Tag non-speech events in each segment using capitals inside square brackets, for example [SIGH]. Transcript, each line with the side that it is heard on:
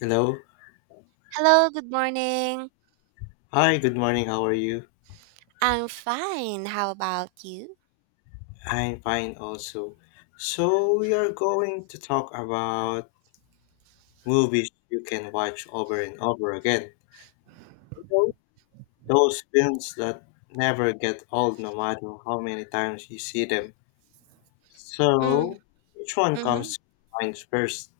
left: Hello.
right: Hello, good morning.
left: Hi, good morning. How are you?
right: I'm fine. How about you?
left: I'm fine also. So, we are going to talk about movies you can watch over and over again. Hello. Those films that never get old no matter how many times you see them. So, which one
right: Mm-hmm.
left: comes to mind first?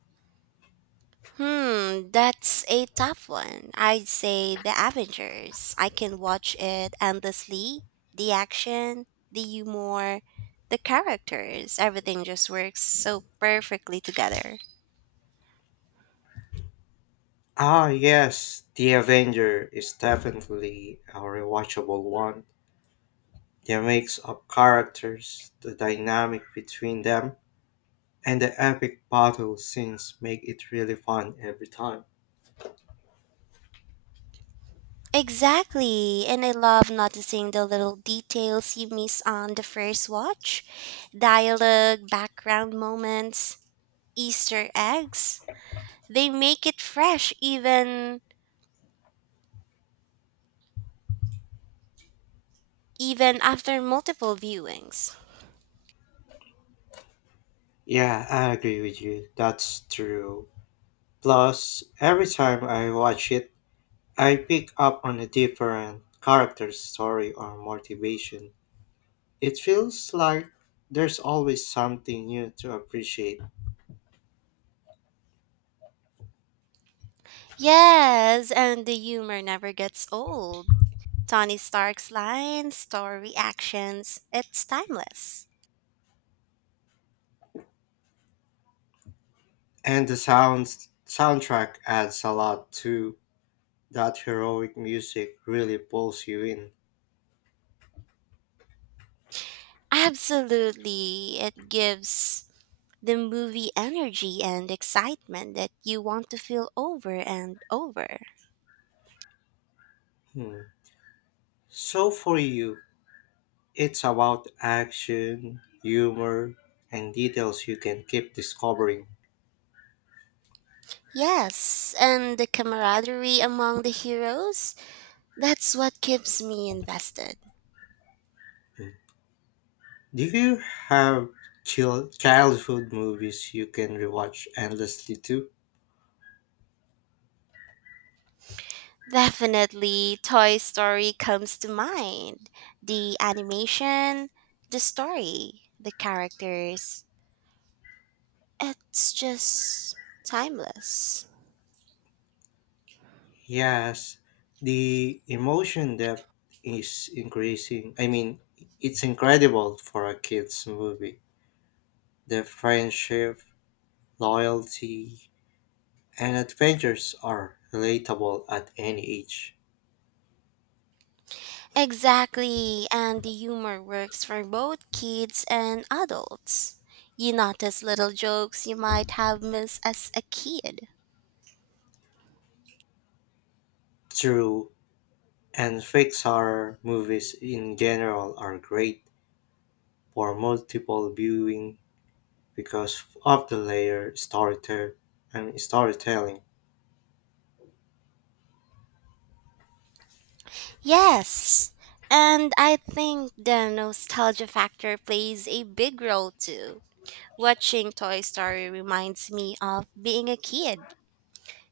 right: That's a tough one. I'd say The Avengers. I can watch it endlessly. The action, the humor, the characters, everything just works so perfectly together.
left: Ah, yes, The Avenger is definitely a rewatchable one. The mix of characters, the dynamic between them, and the epic battle scenes make it really fun every time.
right: Exactly, and I love noticing the little details you miss on the first watch dialogue, background moments, Easter eggs. They make it fresh even after multiple viewings.
left: Yeah, I agree with you. That's true. Plus, every time I watch it, I pick up on a different character's story or motivation. It feels like there's always something new to appreciate.
right: Yes, and the humor never gets old. Tony Stark's lines, story actions, it's timeless.
left: And the sounds soundtrack adds a lot too. That heroic music really pulls you in.
right: Absolutely. It gives the movie energy and excitement that you want to feel over and over.
left: Hmm. So for you, it's about action, humor, and details you can keep discovering.
right: Yes, and the camaraderie among the heroes, that's what keeps me invested.
left: Do you have childhood movies you can rewatch endlessly too?
right: Definitely, Toy Story comes to mind. The animation, the story, the characters. It's just timeless.
left: Yes, the emotion depth is increasing. I mean, it's incredible for a kid's movie. The friendship, loyalty, and adventures are relatable at any age.
right: Exactly, and the humor works for both kids and adults. You notice little jokes you might have missed as a kid.
left: Through And Pixar movies in general are great for multiple viewing because of the layer storytelling and storytelling.
right: Yes, and I think the nostalgia factor plays a big role too. Watching Toy Story reminds me of being a kid,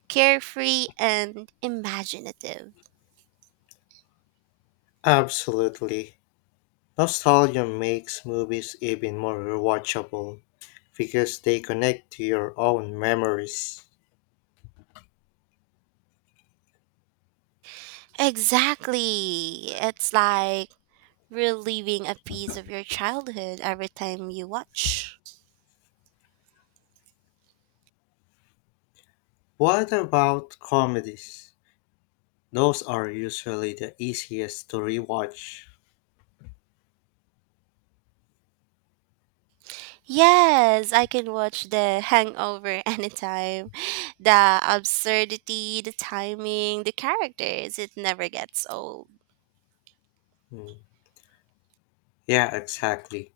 right: carefree and imaginative.
left: Absolutely. Nostalgia makes movies even more rewatchable because they connect to your own memories.
right: Exactly. It's like reliving a piece of your childhood every time you watch.
left: What about comedies? Those are usually the easiest to rewatch.
right: Yes, I can watch The Hangover [LAUGHS] anytime. The absurdity, the timing, the characters, it never gets old.
left: Hmm. Yeah, exactly.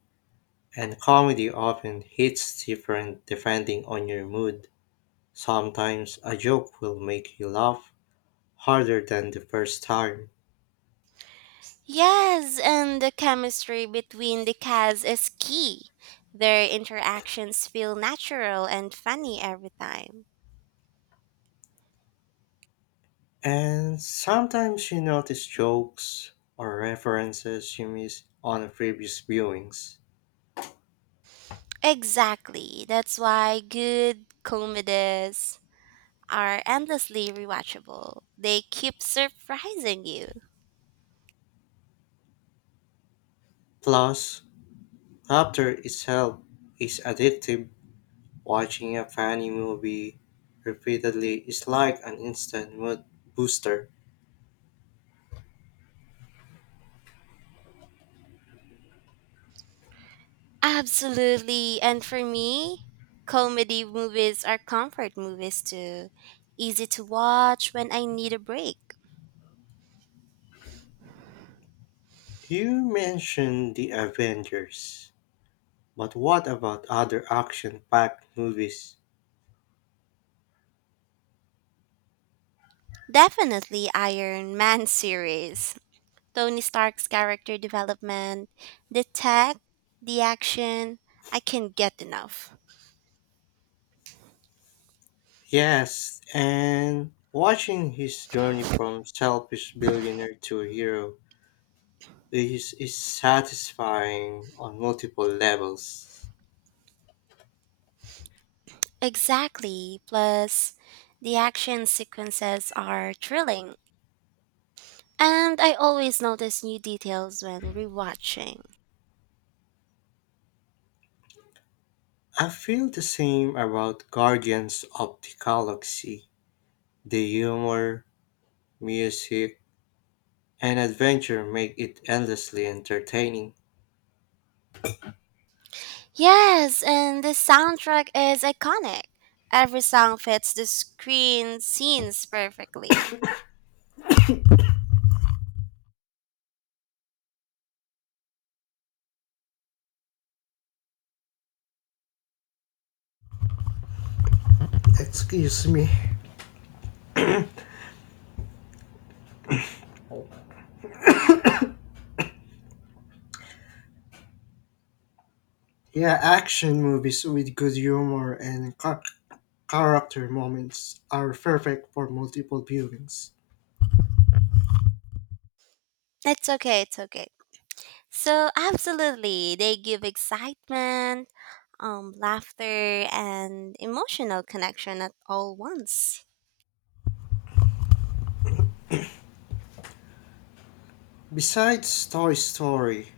left: And comedy often hits different depending on your mood. Sometimes a joke will make you laugh harder than the first time.
right: Yes, and the chemistry between the cats is key. Their interactions feel natural and funny every time.
left: And sometimes you notice jokes or references you missed on previous viewings.
right: Exactly. That's why good comedies are endlessly rewatchable. They keep surprising you.
left: Plus, laughter itself is addictive. Watching a funny movie repeatedly is like an instant mood booster.
right: Absolutely. And for me, comedy movies are comfort movies too. Easy to watch when I need a break.
left: You mentioned the Avengers. But what about other action packed movies?
right: Definitely Iron Man [LAUGHS] series. Tony Stark's character development, the tech, the action, I can't get enough.
left: Yes, and watching his journey from selfish billionaire to hero is satisfying on multiple levels.
right: Exactly. Plus, the action sequences are thrilling. And I always notice new details when rewatching.
left: I feel the same about Guardians of the Galaxy. The humor, music, and adventure make it endlessly entertaining.
right: Yes, and the soundtrack is iconic. Every song fits the screen scenes perfectly.
left: Excuse me. Yeah, action movies with good humor and character moments are perfect for multiple viewings.
right: It's okay, it's okay. So, absolutely, they give excitement, laughter, and emotional connection at all once.
left: Besides Toy Story,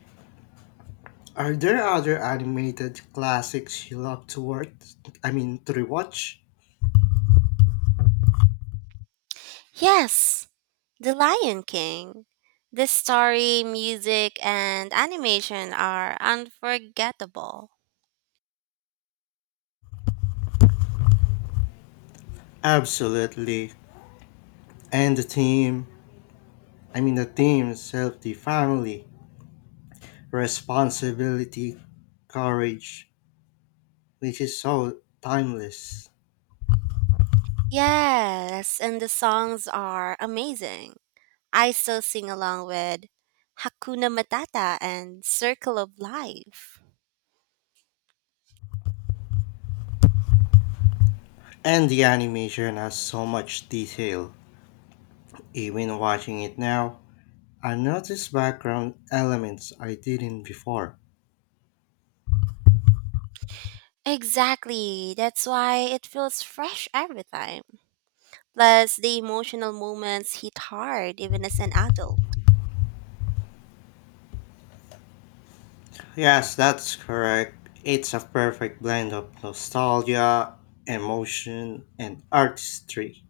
left: are there other animated classics you love to watch? I mean, to rewatch?
right: Yes, The Lion King. The story, music, and animation are unforgettable.
left: Absolutely. And the theme, I mean, the theme itself, the family, responsibility, courage, which is so timeless.
right: Yes, and the songs are amazing. I still sing along with Hakuna Matata and Circle of Life.
left: And the animation has so much detail. Even watching it now, I notice background elements I didn't before.
right: Exactly, that's why it feels fresh every time. Plus, the emotional moments hit hard even as an adult.
left: Yes, that's correct. It's a perfect blend of nostalgia, emotion, and artistry.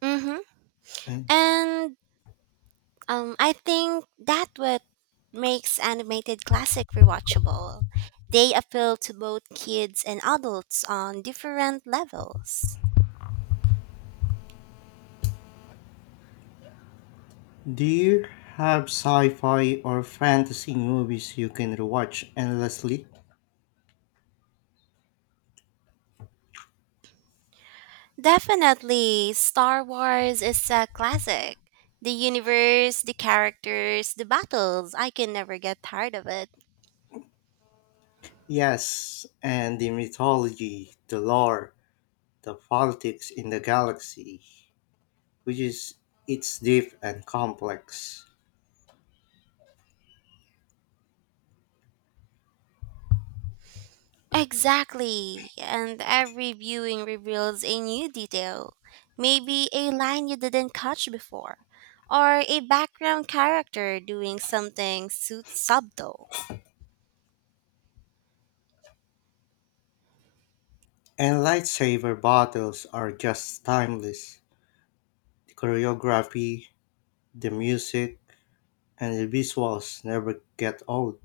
right: Mm-hmm.
left: And
right: And I think that what makes animated classic rewatchable. They appeal to both kids and adults on different levels.
left: do you have sci fi or fantasy movies you can watch endlessly?
right: Definitely, Star Wars is a classic. The universe, the characters, the battles, I can never get tired of it.
left: Yes, and the mythology, the lore, the politics in the galaxy, which is it's deep and complex.
right: Exactly, and every viewing reveals a new detail. Maybe a line you didn't catch before, or a background character doing something subtle.
left: And lightsaber battles are just timeless. The choreography, the music, and the visuals never get old.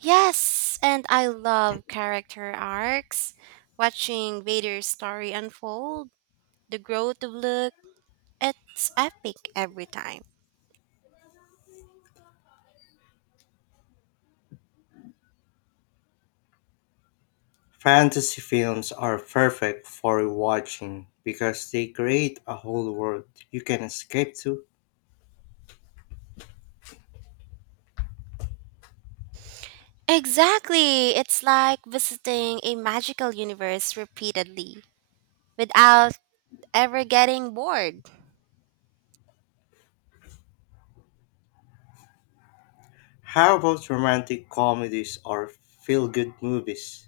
right: Yes, and I love character arcs. Watching Vader's story unfold, the growth of Luke, it's epic every time.
left: Fantasy films are perfect for rewatching because they create a whole world you can escape to.
right: Exactly, it's like visiting a magical universe repeatedly without ever getting bored.
left: How about romantic comedies or feel good movies?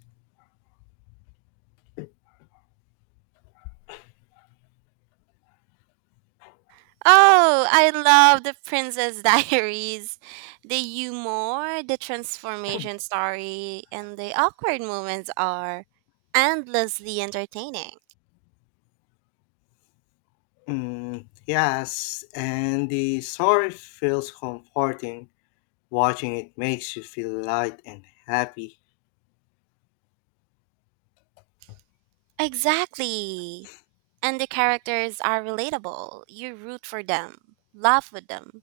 right: Oh, I love the Princess [LAUGHS] Diaries. The humor, the transformation story, and the awkward moments are endlessly entertaining.
left: Mm, yes, and the story feels comforting. Watching it makes you feel light and happy.
right: Exactly. And the characters are relatable. You root for them, laugh with them,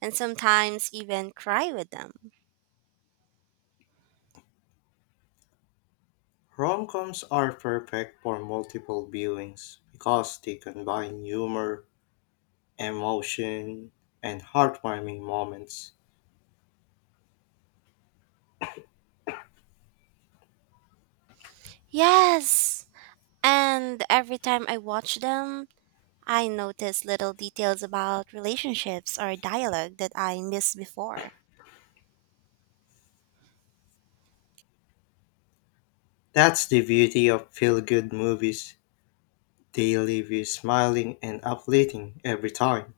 right: and sometimes even cry with them.
left: Rom coms are perfect for multiple viewings because they combine humor, emotion, and heartwarming moments.
right: Yes. And every time I watch them, I notice little details about relationships or dialogue that I missed before.
left: That's the beauty of feel good movies. They leave you smiling and uplifting every time.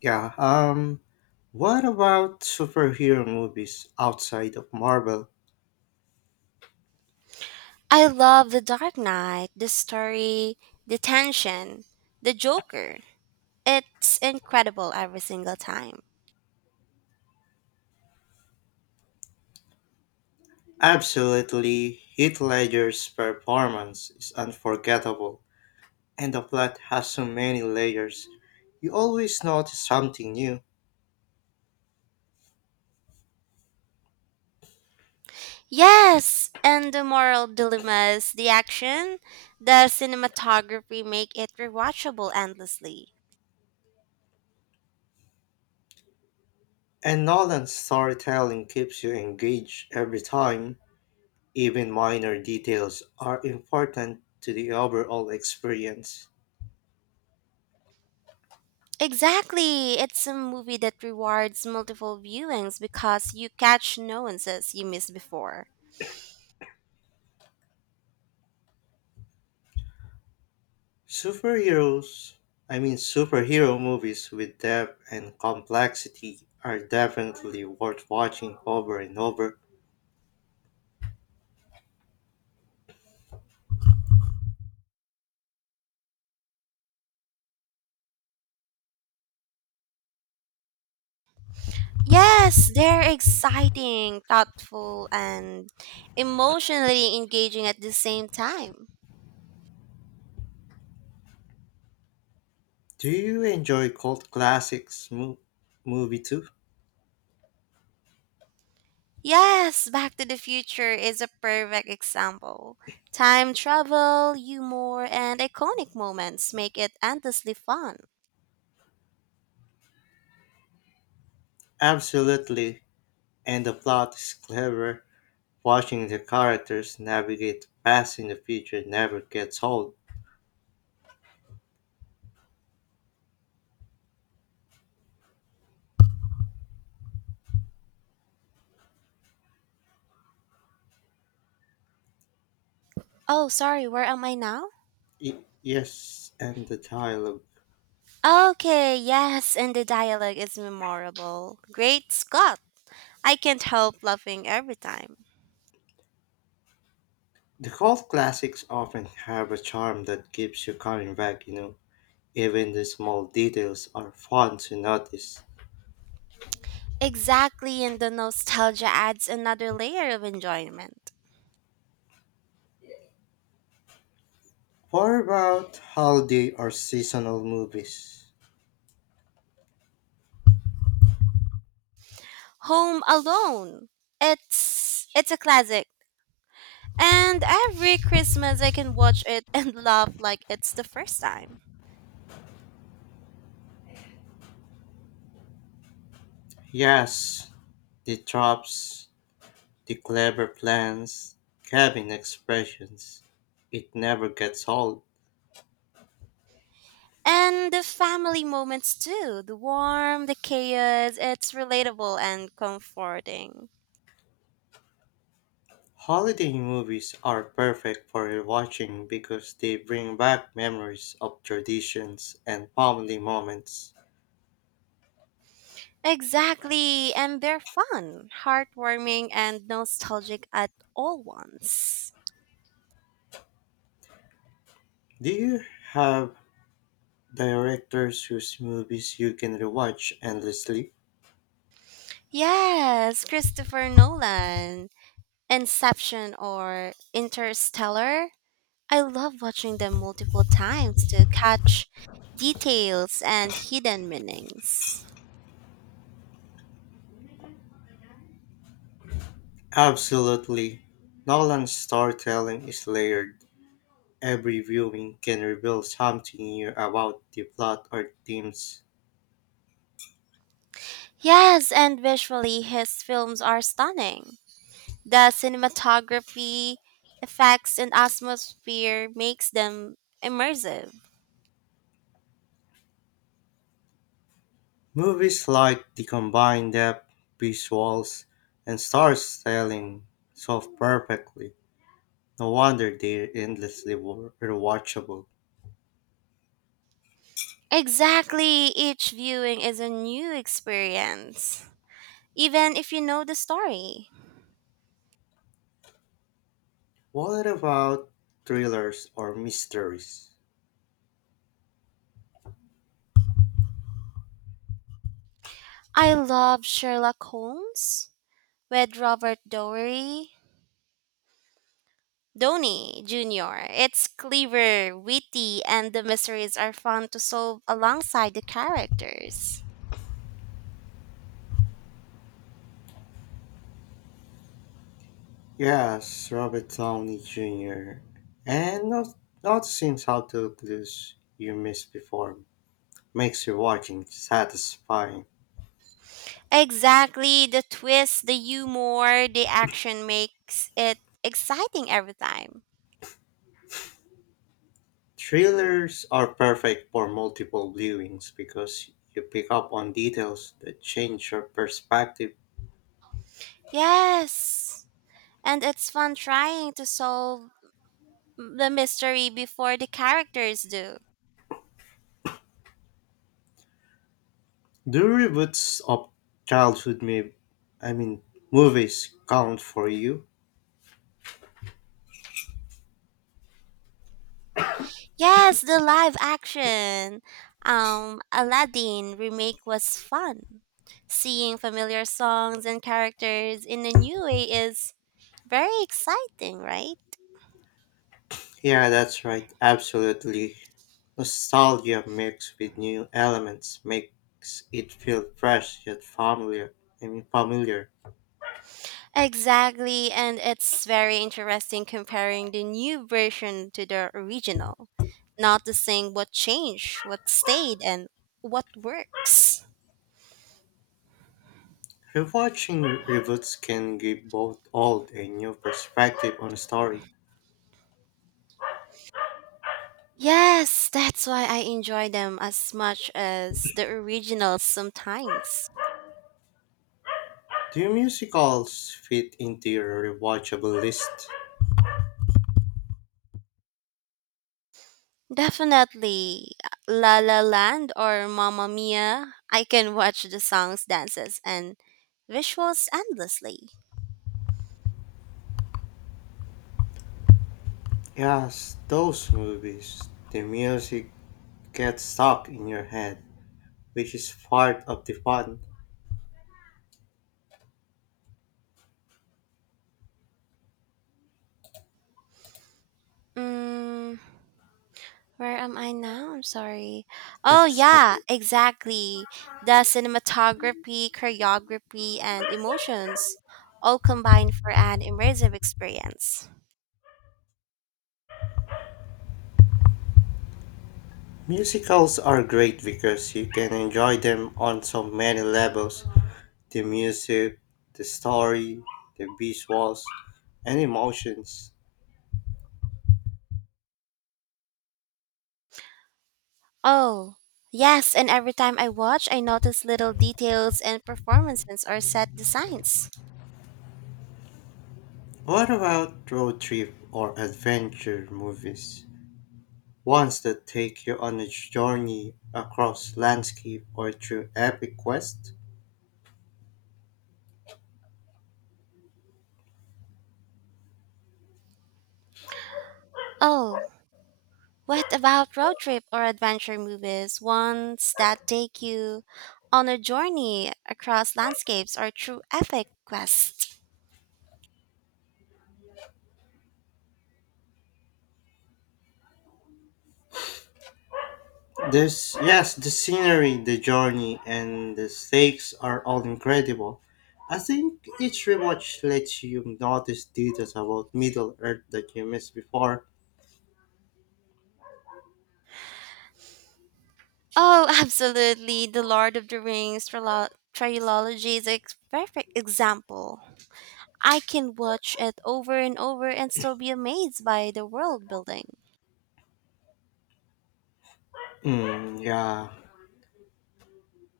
left: Yeah, what about superhero movies outside of Marvel?
right: I love The Dark Knight, the story, the tension, the Joker. It's incredible every single time.
left: Absolutely, Heath Ledger's performance is unforgettable, and the plot has so many layers. You always notice something new,
right: Yes, and the moral dilemmas, the action, the cinematography make it rewatchable endlessly.
left: and Nolan's storytelling keeps you engaged every time. Even minor details are important to the overall experience.
right: Exactly, it's a movie that rewards multiple viewings because you catch nuances you missed before.
left: Superheroes, I mean superhero movies with depth and complexity are definitely worth watching over and over.
right: Yes, they're exciting, thoughtful, and emotionally engaging at the same time.
left: Do you enjoy cult classics movie too?
right: Yes, Back to the Future is a perfect example. Time travel, humor, and iconic moments make it endlessly fun.
left: Absolutely, and the plot is clever. Watching the characters navigate past in the future never gets old.
right: Oh, sorry, where am I now?
left: Yes, and the dialogue.
right: Okay, yes, and the dialogue is memorable. Great Scott! I can't help laughing every time.
left: The golf classics often have a charm that keeps you coming back, you know. Even the small details are fun to notice.
right: Exactly, and the nostalgia adds another layer of enjoyment.
left: What about holiday or seasonal movies?
right: Home Alone. It's a classic, and every Christmas, I can watch it and [LAUGHS] laugh like it's the first time.
left: Yes, the tropes, the clever plans, cabin expressions. It never gets old.
right: And the family moments too, the warmth, the chaos, it's relatable and comforting.
left: Holiday movies are perfect for rewatching because they bring back memories of traditions and family moments.
right: Exactly, and they're fun, heartwarming, and nostalgic at all once.
left: Do you have Directors whose movies you can rewatch endlessly?
right: Yes, Christopher Nolan, Inception or Interstellar, I love watching them multiple times to catch details and hidden meanings.
left: Absolutely. Nolan's storytelling is layered. Every viewing can reveal something new about the plot or themes.
right: Yes, and visually, his films are stunning. The cinematography, effects, and atmosphere makes them immersive.
left: Movies like The Combined Depth, Visuals, and Storytelling solve perfectly. No wonder they're endlessly rewatchable.
right: Exactly, each viewing is a new experience, even if you know the story.
left: What about thrillers or mysteries?
right: I love Sherlock Holmes with Robert Downey Donnie Jr. It's clever, witty, and the mysteries are fun to solve alongside the characters.
left: Yes, Robert Downey Jr. And not noticing how clues you missed before makes your watching satisfying.
right: Exactly, the twist, the humor, the action makes it exciting every time.
left: Thrillers are perfect for multiple viewings because you pick up on details that change your perspective.
right: Yes, and it's fun trying to solve the mystery before the characters do.
left: Do reboots of childhood may, I mean, movies count for you?
right: Yes, the live action Aladdin remake was fun. Seeing familiar songs and characters in a new way is very exciting, right?
left: Yeah, that's right. Absolutely. Nostalgia mixed with new elements makes it feel fresh yet familiar.
right: Exactly, and it's very interesting comparing the new version to the original, noticing what changed, what stayed, and what works.
left: Rewatching reboots can give both old and new perspective on a story.
right: Yes, that's why I enjoy them as much as the originals sometimes.
left: Do musicals fit into your rewatchable list?
right: Definitely La La Land or Mamma Mia. I can watch the songs, dances, and visuals endlessly.
left: Yes, those movies. The music gets stuck in your head, which is part of the fun.
right: Mm, Where am I now? I'm sorry. Oh, yeah,
left: Exactly.
right: exactly. The cinematography, choreography, and emotions all combined for an immersive experience.
left: Musicals are great because you can enjoy them on so many levels, the music, the story, the visuals, and emotions.
right: Oh, yes, and every time I watch, I notice little details and performances or set designs.
left: What about road trip or adventure movies? Ones that take you on a journey across landscape or through epic quest?
right: Oh, what about road trip or adventure movies? Ones that take you on a journey across landscapes or through epic quests.
left: This, yes, the scenery, the journey, and the stakes are all incredible. I think each rewatch lets you notice details about Middle Earth that you missed before.
right: Oh, [LAUGHS] absolutely. The Lord of the Rings trilogy is a perfect example. I can watch it over and over and still be amazed by the world building.
left: Mm, yeah,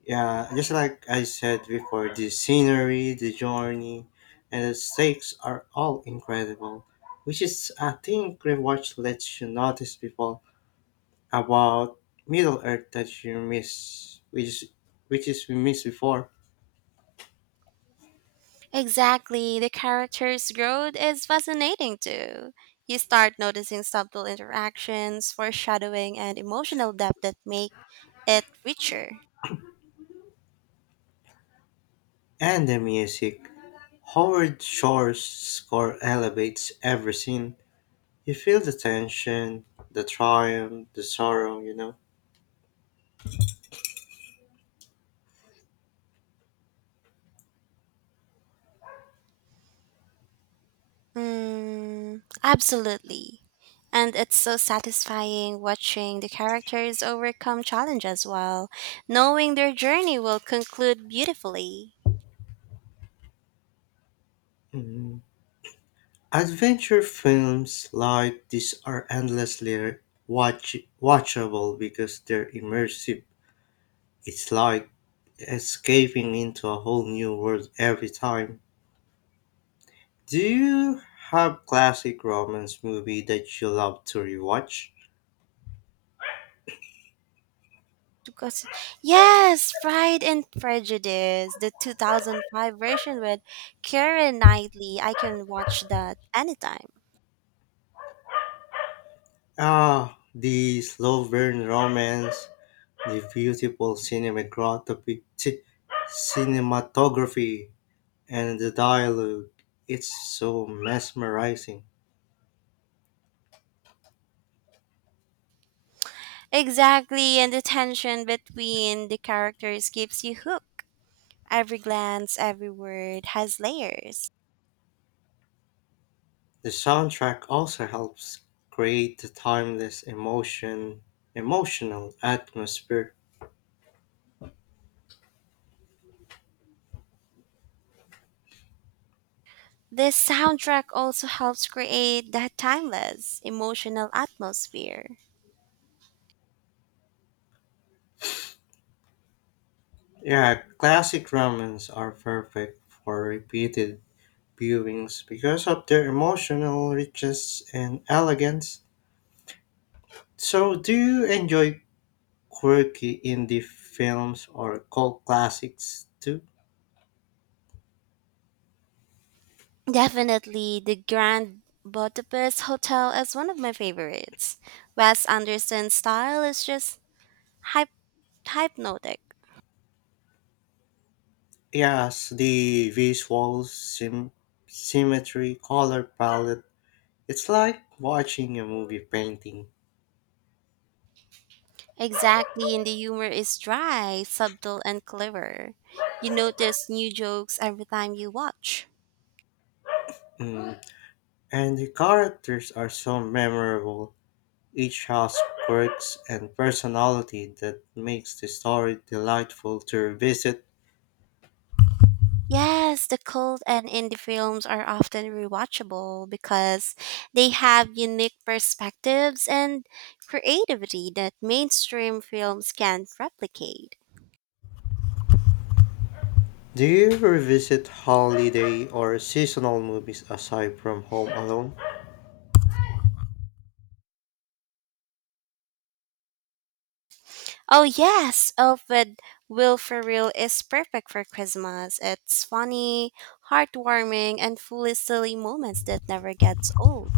left: yeah. Just like I said before, the scenery, the journey, and the stakes are all incredible. Which is, I think, rewatch lets you notice people about Middle Earth that you miss, which is we missed before,
right: Exactly. The character's growth is fascinating too. You start noticing subtle interactions, foreshadowing, and emotional depth that make it richer.
left: and the music. Howard Shore's score elevates every scene. You feel the tension, the triumph, the sorrow, you know.
right: Mm, absolutely. And it's so satisfying watching the characters overcome challenges while knowing their journey will conclude beautifully.
left: Mhm. Adventure films like this are endlessly watch- watchable because they're immersive. It's like escaping into a whole new world every time. Do you have classic romance movie that you love to rewatch?
right: Because yes, Pride and Prejudice, the 2005 version with Karen Knightley. I can watch that anytime.
left: Ah, the slow burn romance. The beautiful cinematography and the dialogue, it's so mesmerizing.
right: Exactly, and the tension between the characters keeps you hooked. Every glance, every word has layers.
left: The soundtrack also helps create the timeless emotional atmosphere.
right: This soundtrack also helps create that timeless, emotional atmosphere.
left: Yeah, classic romans are perfect for repeated viewings because of their emotional richness and elegance. So, do you enjoy quirky indie films or cult classics too?
right: Definitely, the Grand Budapest Hotel is one of my favorites. Wes Anderson's style is just hypnotic.
left: Yes, the visual symmetry, color palette. It's like watching a movie painting.
right: Exactly, and the humor is dry, subtle, and clever. You notice new jokes every time you watch.
left: Mm. And the characters are so memorable. Each has quirks and personality that makes the story delightful to revisit.
right: Yes, the cult and indie films are often rewatchable because they have unique perspectives and creativity that mainstream films can't replicate.
left: Do you revisit holiday or seasonal movies aside from Home Alone?
right: Oh yes, oh but Will Ferrell is perfect for Christmas. It's funny, heartwarming, and full of silly moments that never gets old.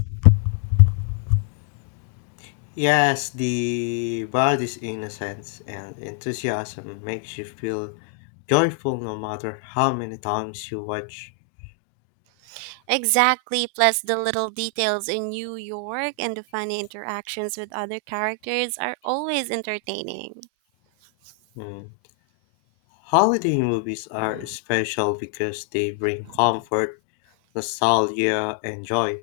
left: Yes, the body's innocence and enthusiasm makes you feel joyful no matter how many times you watch.
right: Exactly, plus the little details in New York and the funny interactions with other characters are always entertaining.
left: Mm. Holiday movies are special because they bring comfort, nostalgia, and joy,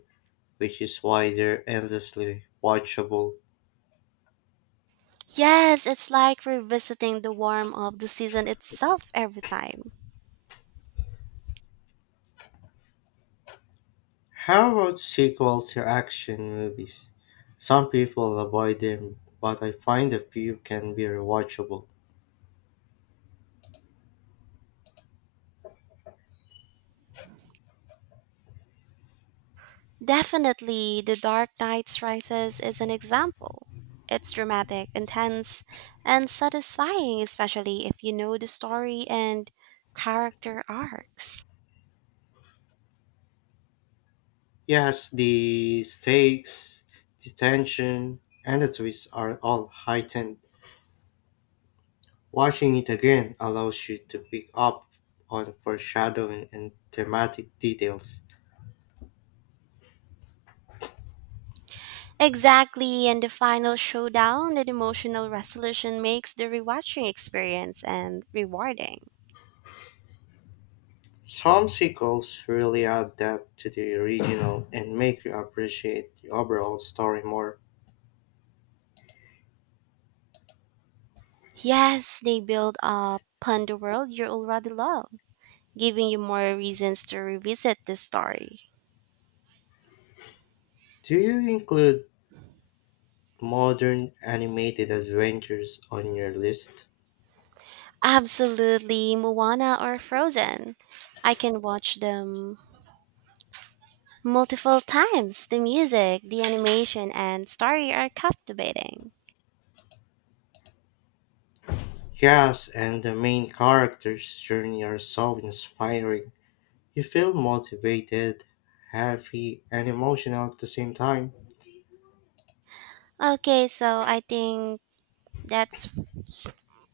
left: which is why they're endlessly watchable.
right: Yes, it's like revisiting the warm of the season itself every time.
left: How about sequels to action movies? Some people avoid them, but I find a few can be rewatchable.
right: Definitely, The Dark Knight's Rises is an example. It's dramatic, intense, and satisfying, especially if you know the story and character arcs.
left: Yes, the stakes, the tension, and the twist are all heightened. Watching it again allows you to pick up on foreshadowing and thematic details.
right: Exactly, and the final showdown and emotional resolution makes the rewatching experience and rewarding.
left: Some sequels really add depth to the original and make you appreciate the overall story more.
right: Yes, they build up upon the world you already love, giving you more reasons to revisit the story.
left: Do you include modern animated adventures on your list?
right: Absolutely, Moana or Frozen. I can watch them multiple times. The music, the animation, and story are captivating.
left: Yes, and the main character's journey are so inspiring. You feel motivated, happy, and emotional at the same time.
right: Okay, so I think that's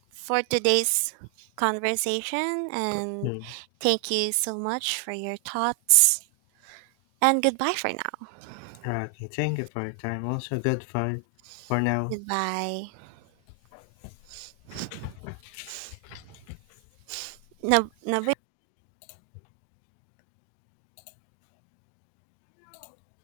right: for today's conversation. And
left: Mm.
right: thank you so much for your thoughts. And goodbye for now.
left: Okay, thank you for your time. Also, good for now.
right: Goodbye. Nab-